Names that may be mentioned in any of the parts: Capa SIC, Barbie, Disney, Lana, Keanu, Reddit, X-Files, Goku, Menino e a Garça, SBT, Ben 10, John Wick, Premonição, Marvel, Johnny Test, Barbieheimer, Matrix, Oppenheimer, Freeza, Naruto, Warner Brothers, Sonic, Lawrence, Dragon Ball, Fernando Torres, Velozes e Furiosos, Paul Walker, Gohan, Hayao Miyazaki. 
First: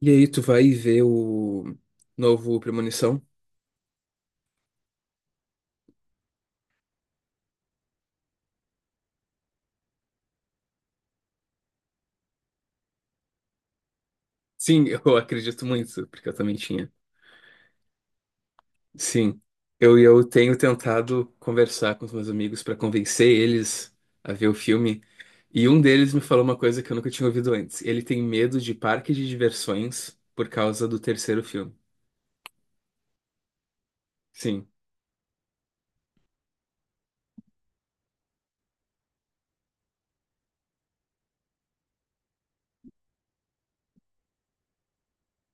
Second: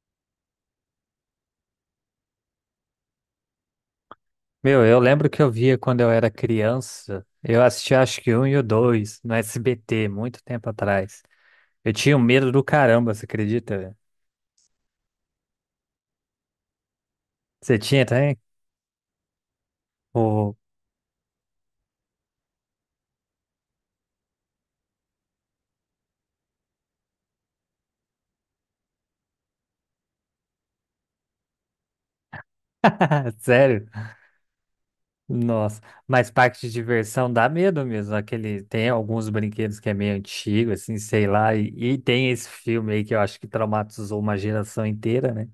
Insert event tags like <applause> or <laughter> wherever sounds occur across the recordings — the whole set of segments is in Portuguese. E aí, tu vai ver o novo Premonição? Meu, eu lembro que eu via quando eu era criança. Eu assistia acho que um e o dois no SBT, muito tempo atrás. Eu tinha um medo do caramba, você acredita, velho? Sim, <laughs> eu acredito muito, porque eu também tinha. Você tinha também? Sim, eu Ô. tenho tentado conversar com os meus amigos para convencer eles a ver o filme. E um deles me falou uma coisa que eu nunca tinha ouvido antes. Ele tem medo de parque de diversões por causa do terceiro filme. <laughs> Sério? Sim. Nossa. Mas parque de diversão dá medo mesmo. Aquele, tem alguns brinquedos que é meio antigo, assim, sei lá. E tem esse filme aí que eu acho que traumatizou uma geração inteira, né?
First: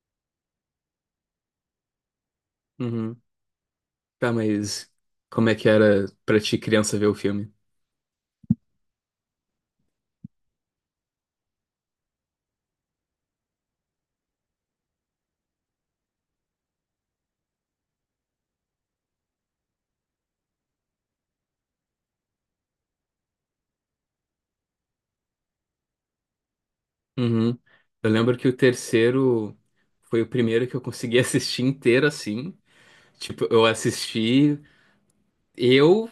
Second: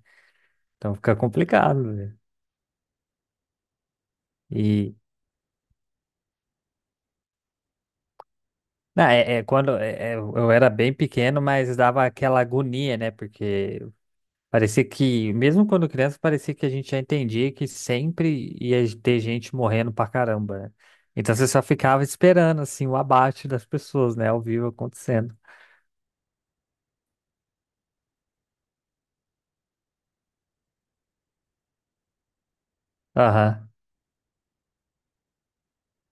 Então fica complicado, velho. Uhum. Tá, mas E. como é que era pra ti, criança, ver o filme? Não, é, é, eu era bem pequeno, mas dava aquela agonia, né? Porque parecia que, mesmo quando criança, parecia que a gente já entendia que sempre ia ter gente morrendo pra caramba, né? Então você só ficava esperando, assim, o abate das pessoas, né? Ao vivo acontecendo. Uhum. Eu lembro que o terceiro foi o primeiro que eu consegui <laughs> assistir inteiro assim. Tipo, eu Aham. assisti eu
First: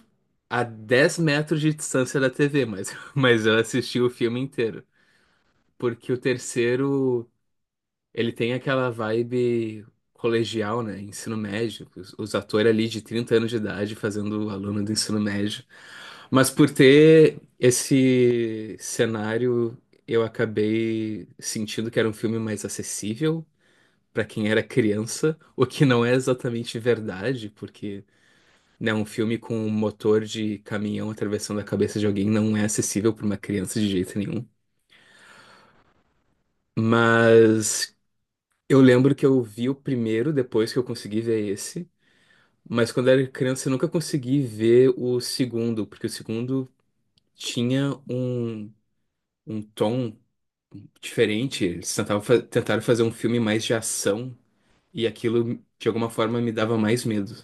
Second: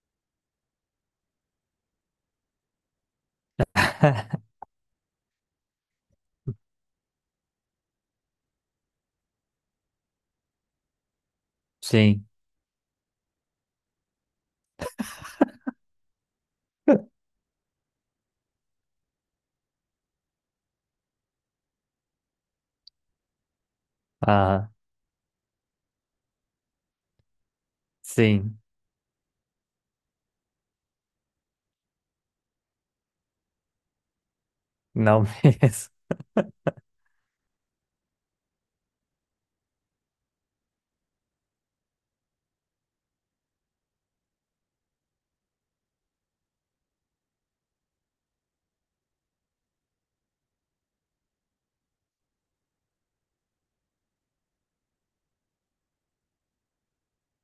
a 10 metros de distância da TV, mas, <laughs> mas eu assisti o filme <laughs> inteiro. Porque o terceiro. Ele tem aquela vibe colegial, né? Ensino médio. Os, Sim. os atores ali de 30 anos de idade fazendo o aluno do ensino médio. Mas por ter esse cenário, eu acabei sentindo que era um filme mais acessível para quem era Aham. criança, o que não é exatamente verdade, porque, Sim. né, um filme com um motor de caminhão atravessando a cabeça de alguém não é acessível para uma criança de jeito nenhum. Não <laughs> mesmo. Mas eu lembro que eu vi o primeiro depois que eu consegui ver esse, mas quando era criança eu nunca consegui ver o segundo, porque o segundo tinha um tom diferente. Eles tentaram fazer um filme mais de ação e aquilo de alguma forma me dava mais medo.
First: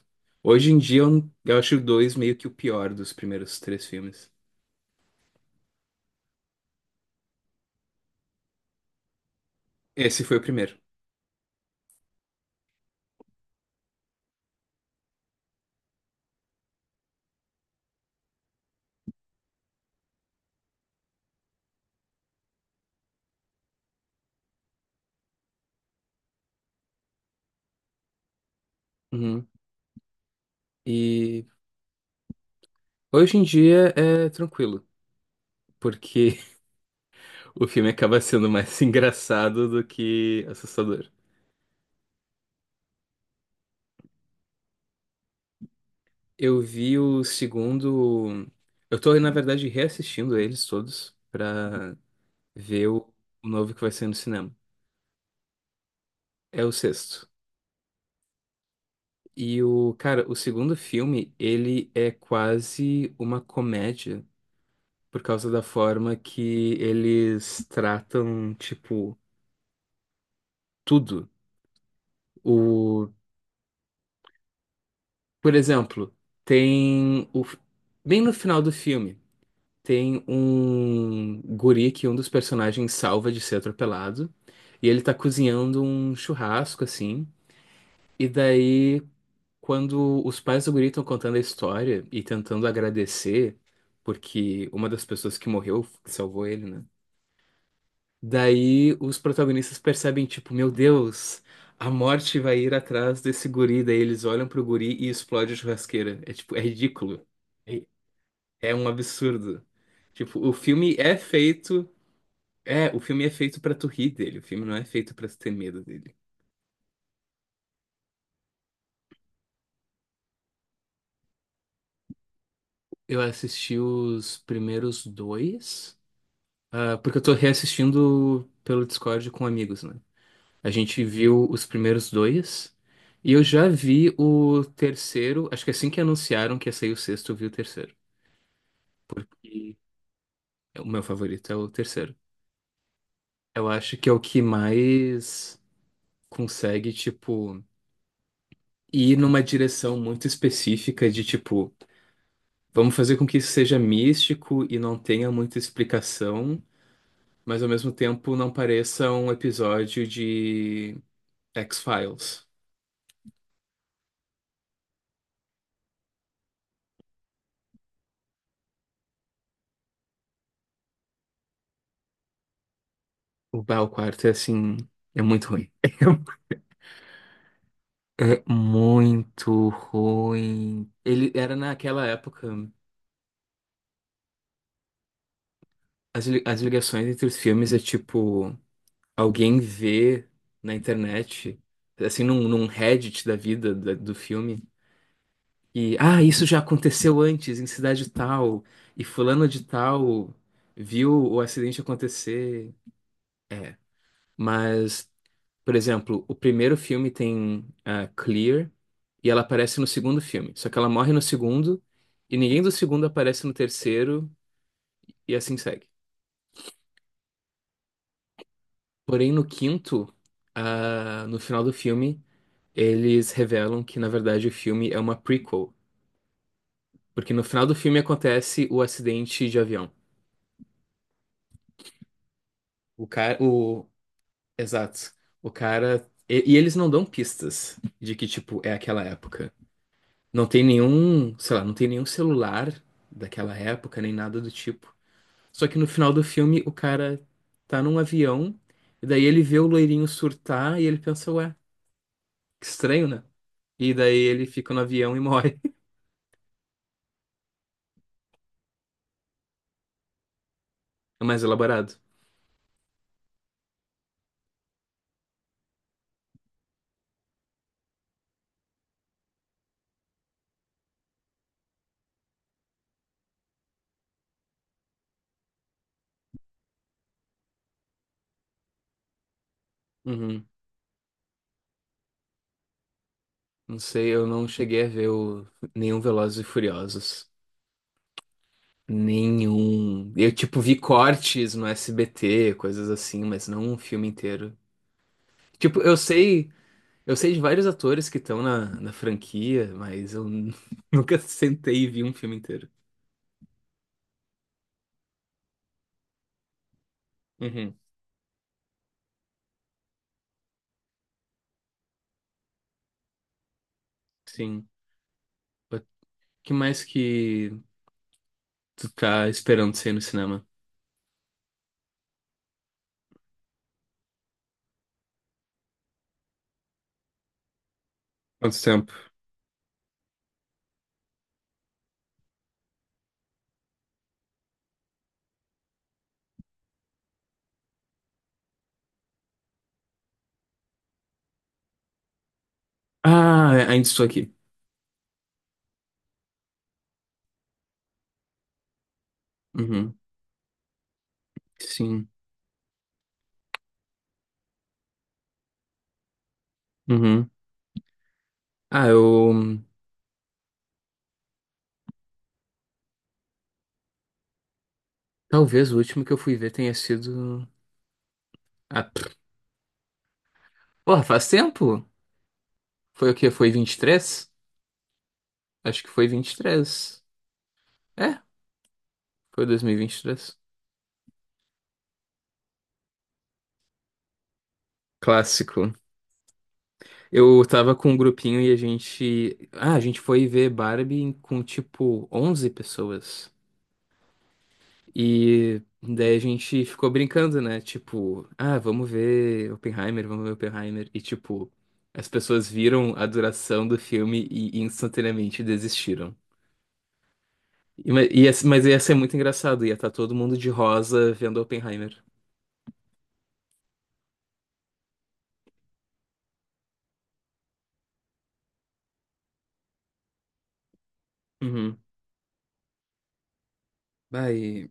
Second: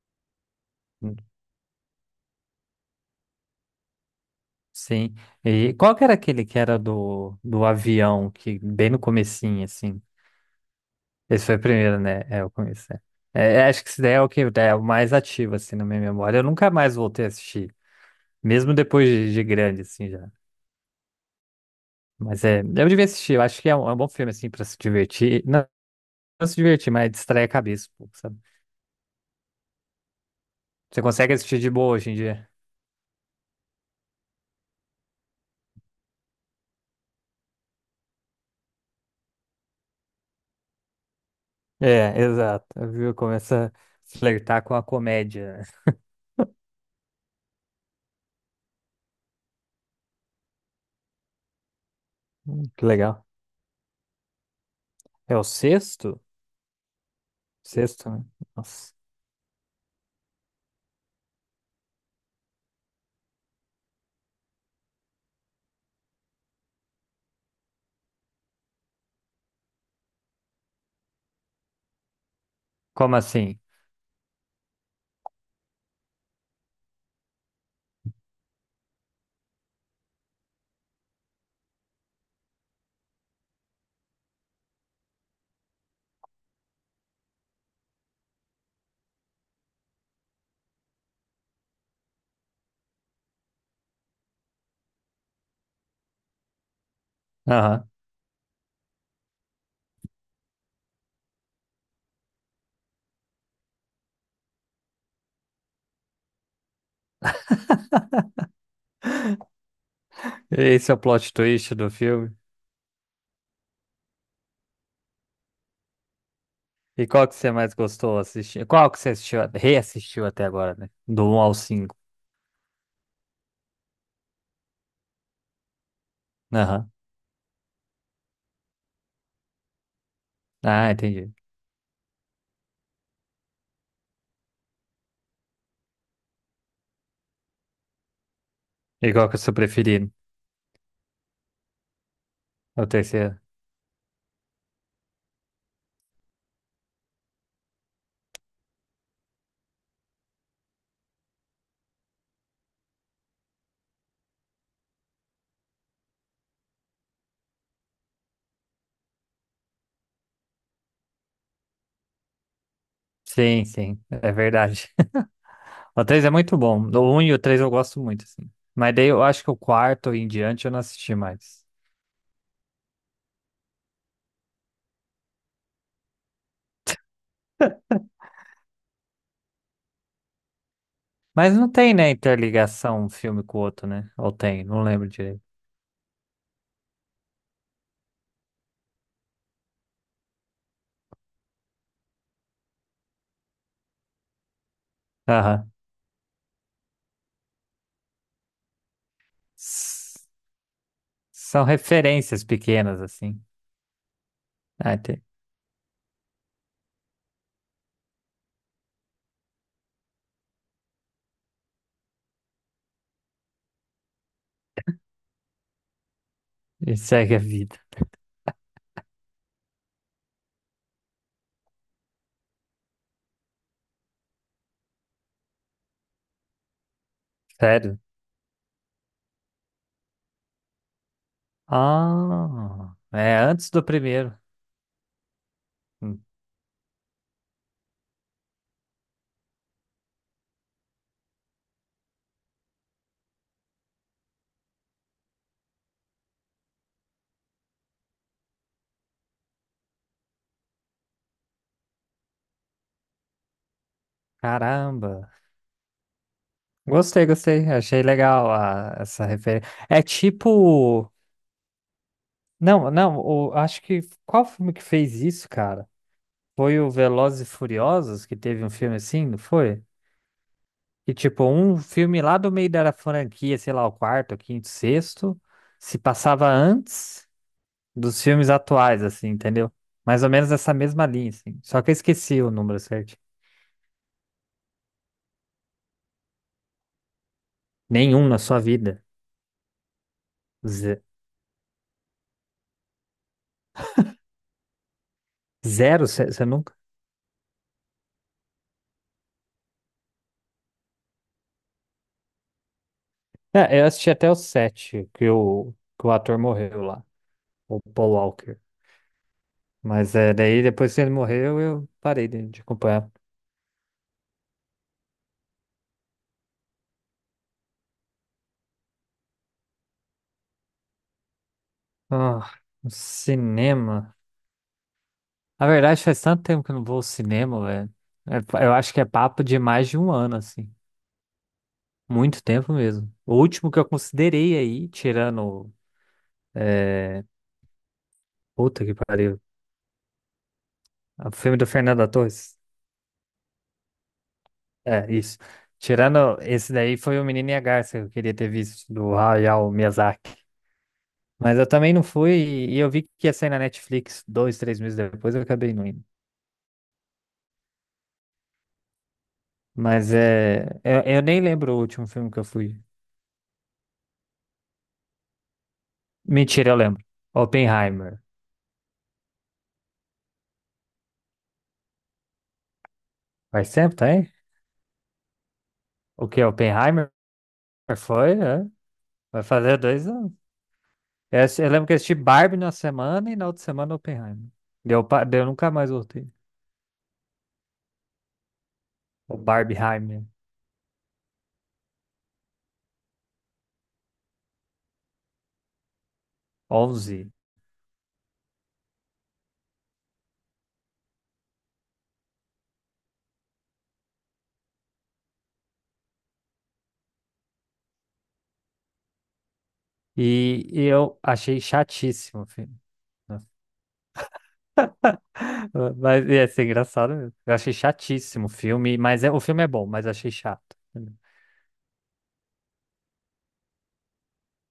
Hoje em dia eu acho o dois meio que o pior dos primeiros três filmes. Sim. E qual que era aquele que era do avião, que bem no comecinho, assim? Esse foi o primeiro. Esse foi o primeiro, né? É, o começo. É, é, acho que esse daí é o que é o mais ativo, assim, na minha memória. Eu nunca mais voltei a assistir. Mesmo depois de grande, assim, já. Mas é, eu devia assistir, eu acho que é um bom filme, assim, pra se divertir. Não, não se divertir, mas distrair a cabeça, um pouco, sabe? Uhum. Você consegue E assistir de boa hoje em dia. hoje em dia é tranquilo, porque <laughs> o filme acaba sendo mais <laughs> engraçado do que assustador. É, exato. Viu? Começa a flertar com a comédia. <laughs> Eu vi o segundo. Eu tô, na verdade, reassistindo eles todos pra Que ver o, legal. o novo que vai ser no cinema. É o sexto? É o sexto. Sexto, né? Nossa. E o, cara, o segundo filme, ele é quase uma comédia por causa da forma que eles tratam, tipo, tudo. O, Como assim? por exemplo, tem bem no final do filme. Tem um guri que um dos personagens salva de ser atropelado. E ele tá cozinhando um churrasco, assim. E daí, quando os pais do guri estão contando a história e tentando agradecer, porque uma das pessoas que morreu, que salvou ele, né? Aham. Daí os protagonistas percebem, tipo, meu Deus, a morte vai ir atrás desse guri. Daí eles olham pro guri e explode a churrasqueira. É tipo, é ridículo. É é um absurdo. Tipo, o Esse é filme o é plot twist feito. do filme. É, o filme é feito pra tu rir dele, o filme não é feito pra tu ter medo dele. E qual que você mais gostou assistir? Qual que você assistiu, reassistiu até agora, né? Do um ao cinco. Eu assisti os primeiros dois, Aham. ah, porque eu tô reassistindo pelo Discord com amigos, né? A Ah, gente entendi. viu os primeiros dois, e eu já vi o terceiro, acho que assim que anunciaram que ia sair o sexto, eu vi o terceiro. E qual que é o seu E preferido? o meu favorito é o terceiro. É o terceiro. Eu acho que é o que mais consegue, tipo, ir numa direção muito específica de, tipo. Vamos fazer com que isso seja místico e não tenha muita explicação, mas ao mesmo tempo não pareça um episódio de X-Files. Sim, sim, é verdade. <laughs> O 3 é muito bom. O um e o 3 eu gosto muito, assim. Mas daí eu acho que o quarto em diante eu não assisti mais. O Bah, o quarto é assim, é muito ruim. <laughs> É muito ruim. Ele Mas era não tem, naquela né, época, interligação um filme com o outro, né? Ou tem, não lembro direito. as ligações entre os filmes é tipo, alguém vê na internet, assim, num Reddit da vida do filme. Aham. E, ah, isso já aconteceu antes, em cidade tal, e fulano de S- tal viu o São acidente referências acontecer. pequenas, assim. É, Ah, mas, tem. por exemplo, o primeiro filme tem a Clear e ela aparece no segundo filme, só que ela morre no segundo e ninguém do segundo aparece no terceiro e assim segue. E segue a vida. Porém, no quinto, ah, no final do filme, eles revelam que, na verdade, o filme é uma prequel, porque no final do filme Sério? acontece o acidente de avião. Ah, O é cara, antes do o. primeiro. Exato. O cara. Hum. E eles não dão pistas de que, tipo, é aquela época. Não tem nenhum, sei lá, não tem nenhum celular daquela época, nem nada do tipo. Só que no final do filme, o cara tá num avião, e daí ele vê o loirinho surtar e ele pensa, ué, que estranho, né? E daí ele fica no avião e Caramba. morre. <laughs> Gostei, gostei. Achei legal essa referência. É tipo. É mais elaborado. Não, não, o- Acho que qual filme que fez isso, cara? Foi o Velozes e Furiosos, que teve um filme assim, não foi? Que tipo, um filme lá do meio da franquia, sei lá, o quarto, o quinto, sexto, se passava antes dos filmes atuais, assim, entendeu? Mais ou Uhum. menos essa mesma linha, assim. Só que eu esqueci o número certo. Não sei, eu não cheguei a ver nenhum Velozes e Furiosos. Nenhum na sua vida. Nenhum. Eu, tipo, vi Ze- cortes no SBT, coisas assim, mas não um filme inteiro. Tipo, eu Zero, você sei, nunca? eu sei de vários atores que estão na franquia, mas eu <laughs> nunca sentei e vi um filme inteiro. É, eu assisti até o sete, que o ator morreu lá, Uhum, o Paul Walker. Mas é, daí depois que ele morreu, eu parei de acompanhar. sim. O que mais que tu tá esperando sair no cinema? Ah, o cinema. Na verdade, faz tanto tempo que eu não vou ao cinema, velho. Quanto É, eu tempo? acho que é papo de mais de um ano, assim. Muito tempo mesmo. O último que eu considerei aí, tirando. É... Puta que pariu. O filme do Fernando Torres. Ah, ainda estou aqui. É, isso. Tirando esse daí, foi o Menino e a Garça que eu queria ter visto, do Hayao Uhum, Miyazaki. Mas eu também não sim. fui, e eu vi que ia sair na Netflix dois, três meses depois, eu acabei não indo. Uhum. Ah, eu. Mas é. Eu nem lembro o último filme que eu fui. Talvez o último que eu fui ver Mentira, tenha eu lembro. sido. Oppenheimer. Ah, pff, porra, faz tempo? Foi o quê? Foi Faz vinte e tempo, tá três aí? Acho que foi O vinte e que? três Oppenheimer? É, Foi, é. Vai foi dois mil e fazer vinte e dois anos. três Eu lembro que eu assisti Barbie na semana e na outra semana Oppenheimer. Deu, nunca Clássico. mais voltei. Eu tava com um grupinho e a gente. O Ah, a gente Barbieheimer. foi ver Barbie com tipo 11 pessoas. E daí a gente ficou Onze. brincando, né? Tipo, ah, vamos ver Oppenheimer, vamos ver Oppenheimer. E tipo, as pessoas viram a duração do filme e instantaneamente desistiram. E, mas ia ser muito engraçado, ia estar todo mundo de E rosa eu vendo achei Oppenheimer. chatíssimo o filme. Nossa. <laughs> Mas ia ser engraçado mesmo. Eu achei chatíssimo o filme, mas o filme é bom, mas achei chato. Uhum. Vai.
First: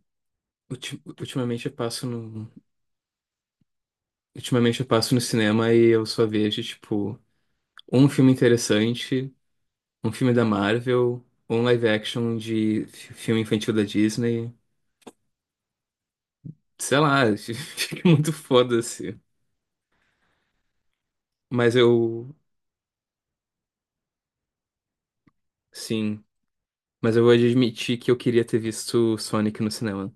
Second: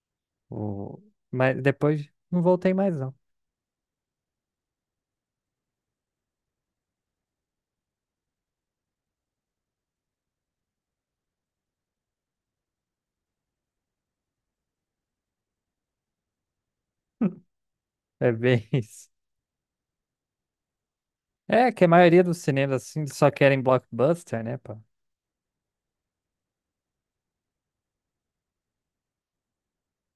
Ulti- O, mas Ultimamente eu passo depois não no, voltei mais, não. ultimamente eu passo no cinema e eu só vejo, tipo, um filme interessante, um filme da Marvel, um live action de filme infantil da Disney. Sei lá, <laughs> <laughs> fica É muito bem isso. foda-se. É Mas que a maioria eu, dos cinemas assim só querem blockbuster, né, pá? sim, mas eu vou admitir que eu queria ter visto Sonic no cinema.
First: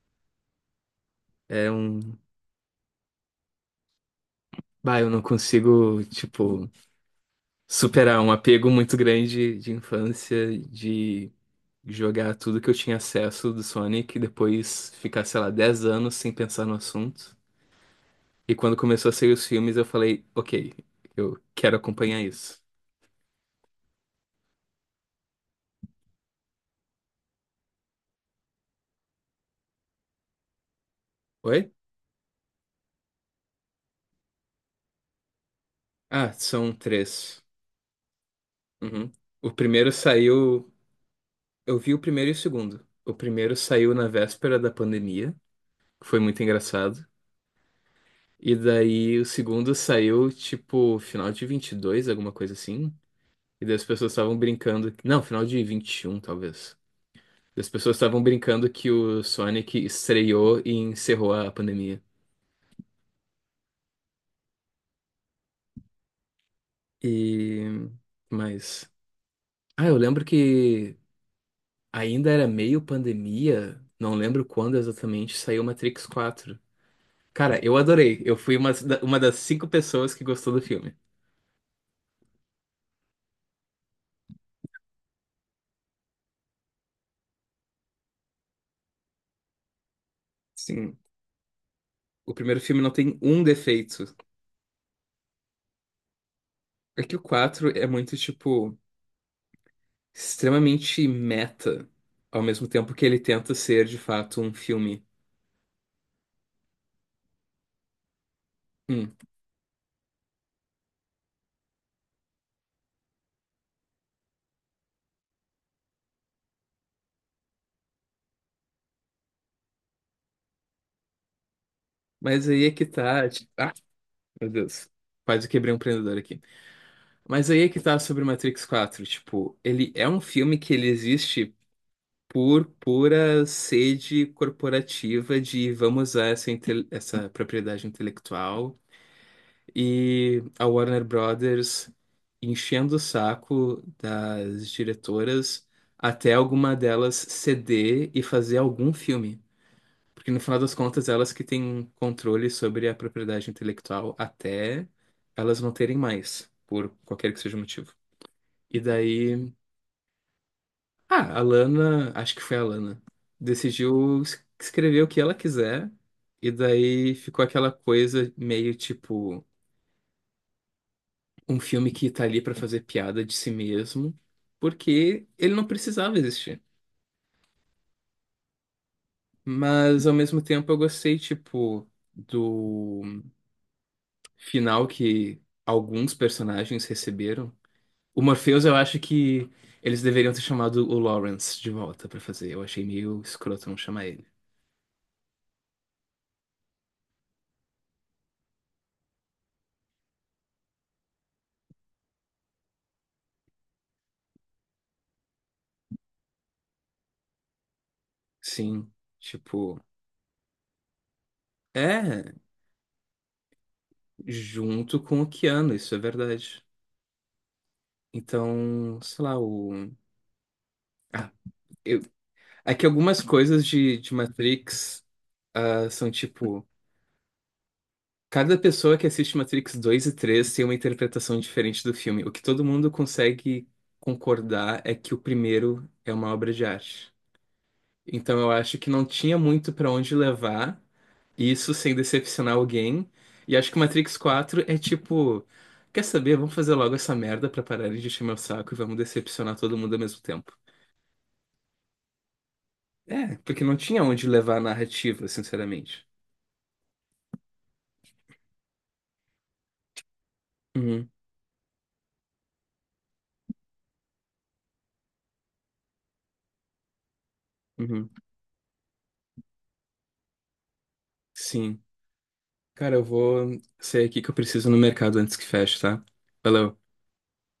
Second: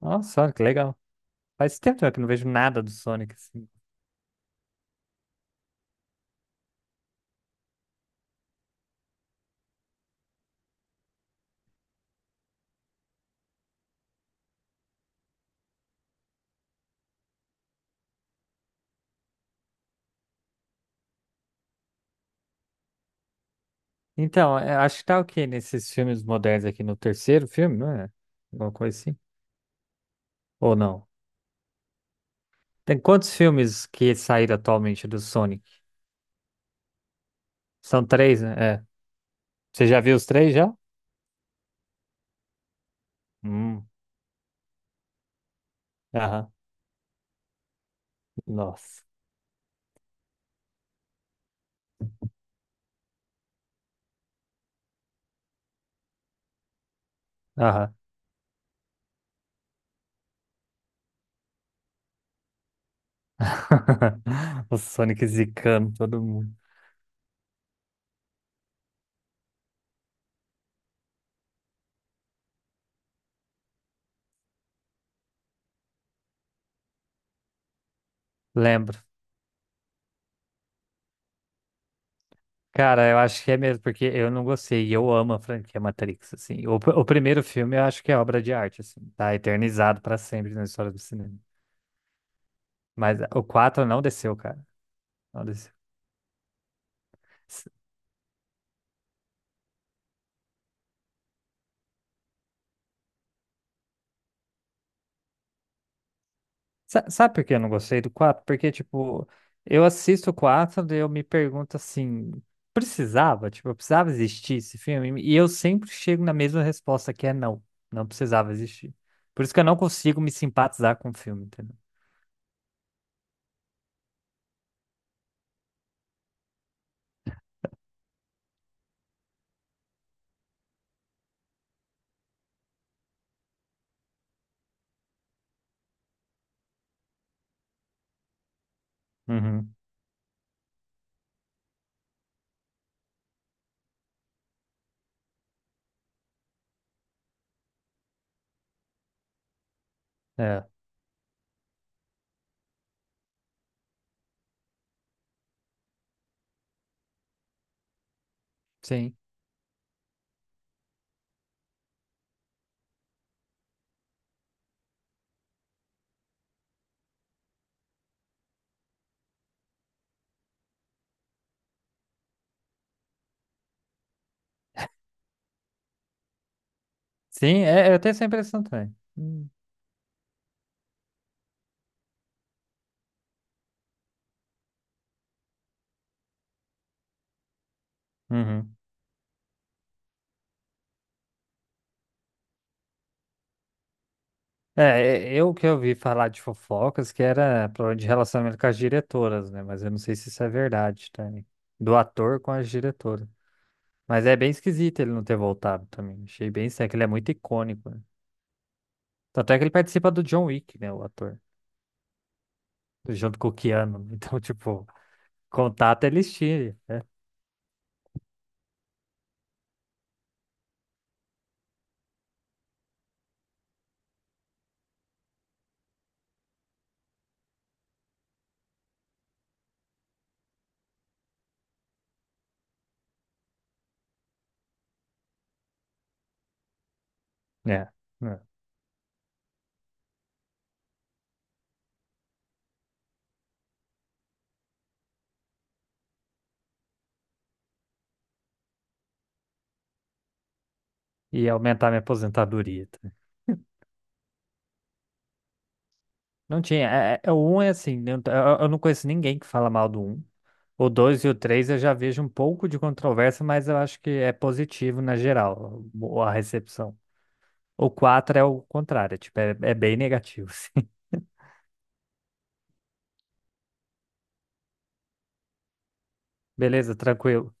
Nossa, olha que legal. É Faz um, tempo já que eu não vejo nada do Sonic assim. bah, eu não consigo, tipo, superar um apego muito grande de infância, de jogar tudo que eu tinha acesso do Sonic, e depois ficar, sei lá, 10 anos sem pensar no assunto. E quando começou a sair os filmes, eu falei, ok, eu quero acompanhar isso. Então, é, acho que tá o quê nesses filmes modernos aqui no terceiro filme, não é? Alguma coisa assim? Ou não? Oi? Tem quantos filmes que saíram atualmente do Sonic? Ah, são três. São três, né? É. Uhum. O Você primeiro já viu os três saiu. já? Eu vi o primeiro e o segundo. O primeiro Hum. saiu na véspera da pandemia, que foi muito Aham. engraçado. E Nossa. daí o segundo saiu, tipo, final de 22 alguma coisa assim. E daí as pessoas estavam brincando. Não, final de 21 talvez. As Aham. pessoas estavam brincando que o Sonic estreou e encerrou a pandemia. <laughs> O Sonic zicando todo mundo. E. Mas. Ah, eu lembro que ainda era meio pandemia, não lembro quando exatamente saiu Matrix 4. Cara, eu adorei. Eu fui uma, Lembro. da- uma das cinco pessoas que gostou do filme. Cara, eu acho que é mesmo, porque eu não gostei, e eu amo a franquia Matrix, assim. O, o primeiro filme eu acho que é obra de arte, assim, tá eternizado pra sempre na história do Sim, cinema. o primeiro filme não tem Mas o um 4 não defeito. desceu, cara, não desceu. É que o S- 4 é muito, tipo, extremamente meta, ao mesmo tempo que ele tenta ser, de fato, um filme. Sabe por que eu não gostei do 4? Porque, Hum. tipo, eu assisto o 4 e eu me pergunto, assim, precisava? Tipo, precisava existir esse filme? E eu sempre chego na mesma resposta, que é não, não precisava existir. Por isso que eu não consigo me simpatizar com o filme, entendeu? Mas aí é que tá. Tipo, ah, meu Deus. Quase quebrei um empreendedor aqui. Mas aí é que tá sobre Matrix quatro. Tipo, ele é um filme que ele existe por pura sede corporativa de vamos usar essa propriedade intelectual Uhum, e a Warner Brothers enchendo o saco das diretoras até alguma delas ceder e fazer algum filme. Porque no final é, das contas, elas que têm controle sobre a propriedade intelectual até elas não terem mais, por qualquer que seja o motivo. E sim. daí, ah, a Lana, acho que foi a Lana, decidiu escrever o que ela quiser, e daí ficou aquela coisa meio tipo um filme que tá ali pra fazer piada de si mesmo, porque ele não precisava existir. Sim, é, eu tenho essa impressão também. Hum. Mas ao mesmo tempo eu gostei, tipo, do final que alguns personagens receberam. O Morpheus, eu Uhum. acho que eles deveriam ter chamado o Lawrence de volta pra fazer. Eu achei meio escroto não chamar ele. É, é, eu que ouvi falar de fofocas que era problema de relacionamento com as diretoras, né? Mas eu não sei se isso é verdade também. Do ator com as diretoras. Mas é bem esquisito ele não ter voltado também. Achei bem estranho, que ele é muito icônico, né? Sim, Tanto é que ele tipo, participa do John Wick, né? O ator. é Junto com o Keanu. Então, <laughs> tipo, junto com o Keanu, isso é contato eles verdade. tinham. Então, sei lá, o. Ah, eu. É que algumas coisas de Matrix, ah, são tipo. Cada pessoa que assiste Matrix 2 e 3 tem uma interpretação diferente do filme. O que todo mundo consegue concordar é que o primeiro é uma obra de arte. É. Então Né? eu acho que não tinha muito pra onde levar isso sem decepcionar alguém. E acho que Matrix 4 é tipo, quer saber? Vamos fazer logo essa merda pra parar de encher meu saco e vamos decepcionar todo mundo ao mesmo tempo. E aumentar minha aposentadoria, tá? É, porque não tinha onde levar a narrativa, sinceramente. Não tinha. O um é assim, né, eu não conheço ninguém que fala mal do um. O Uhum, 2 e o 3 eu já vejo um pouco de controvérsia, mas eu acho que é positivo na geral, a recepção. O uhum. 4 é o contrário, tipo, é bem negativo. <laughs> Assim. Sim. Cara, eu vou sair aqui que eu preciso ir no mercado antes que feche, tá? Valeu. Beleza, tranquilo.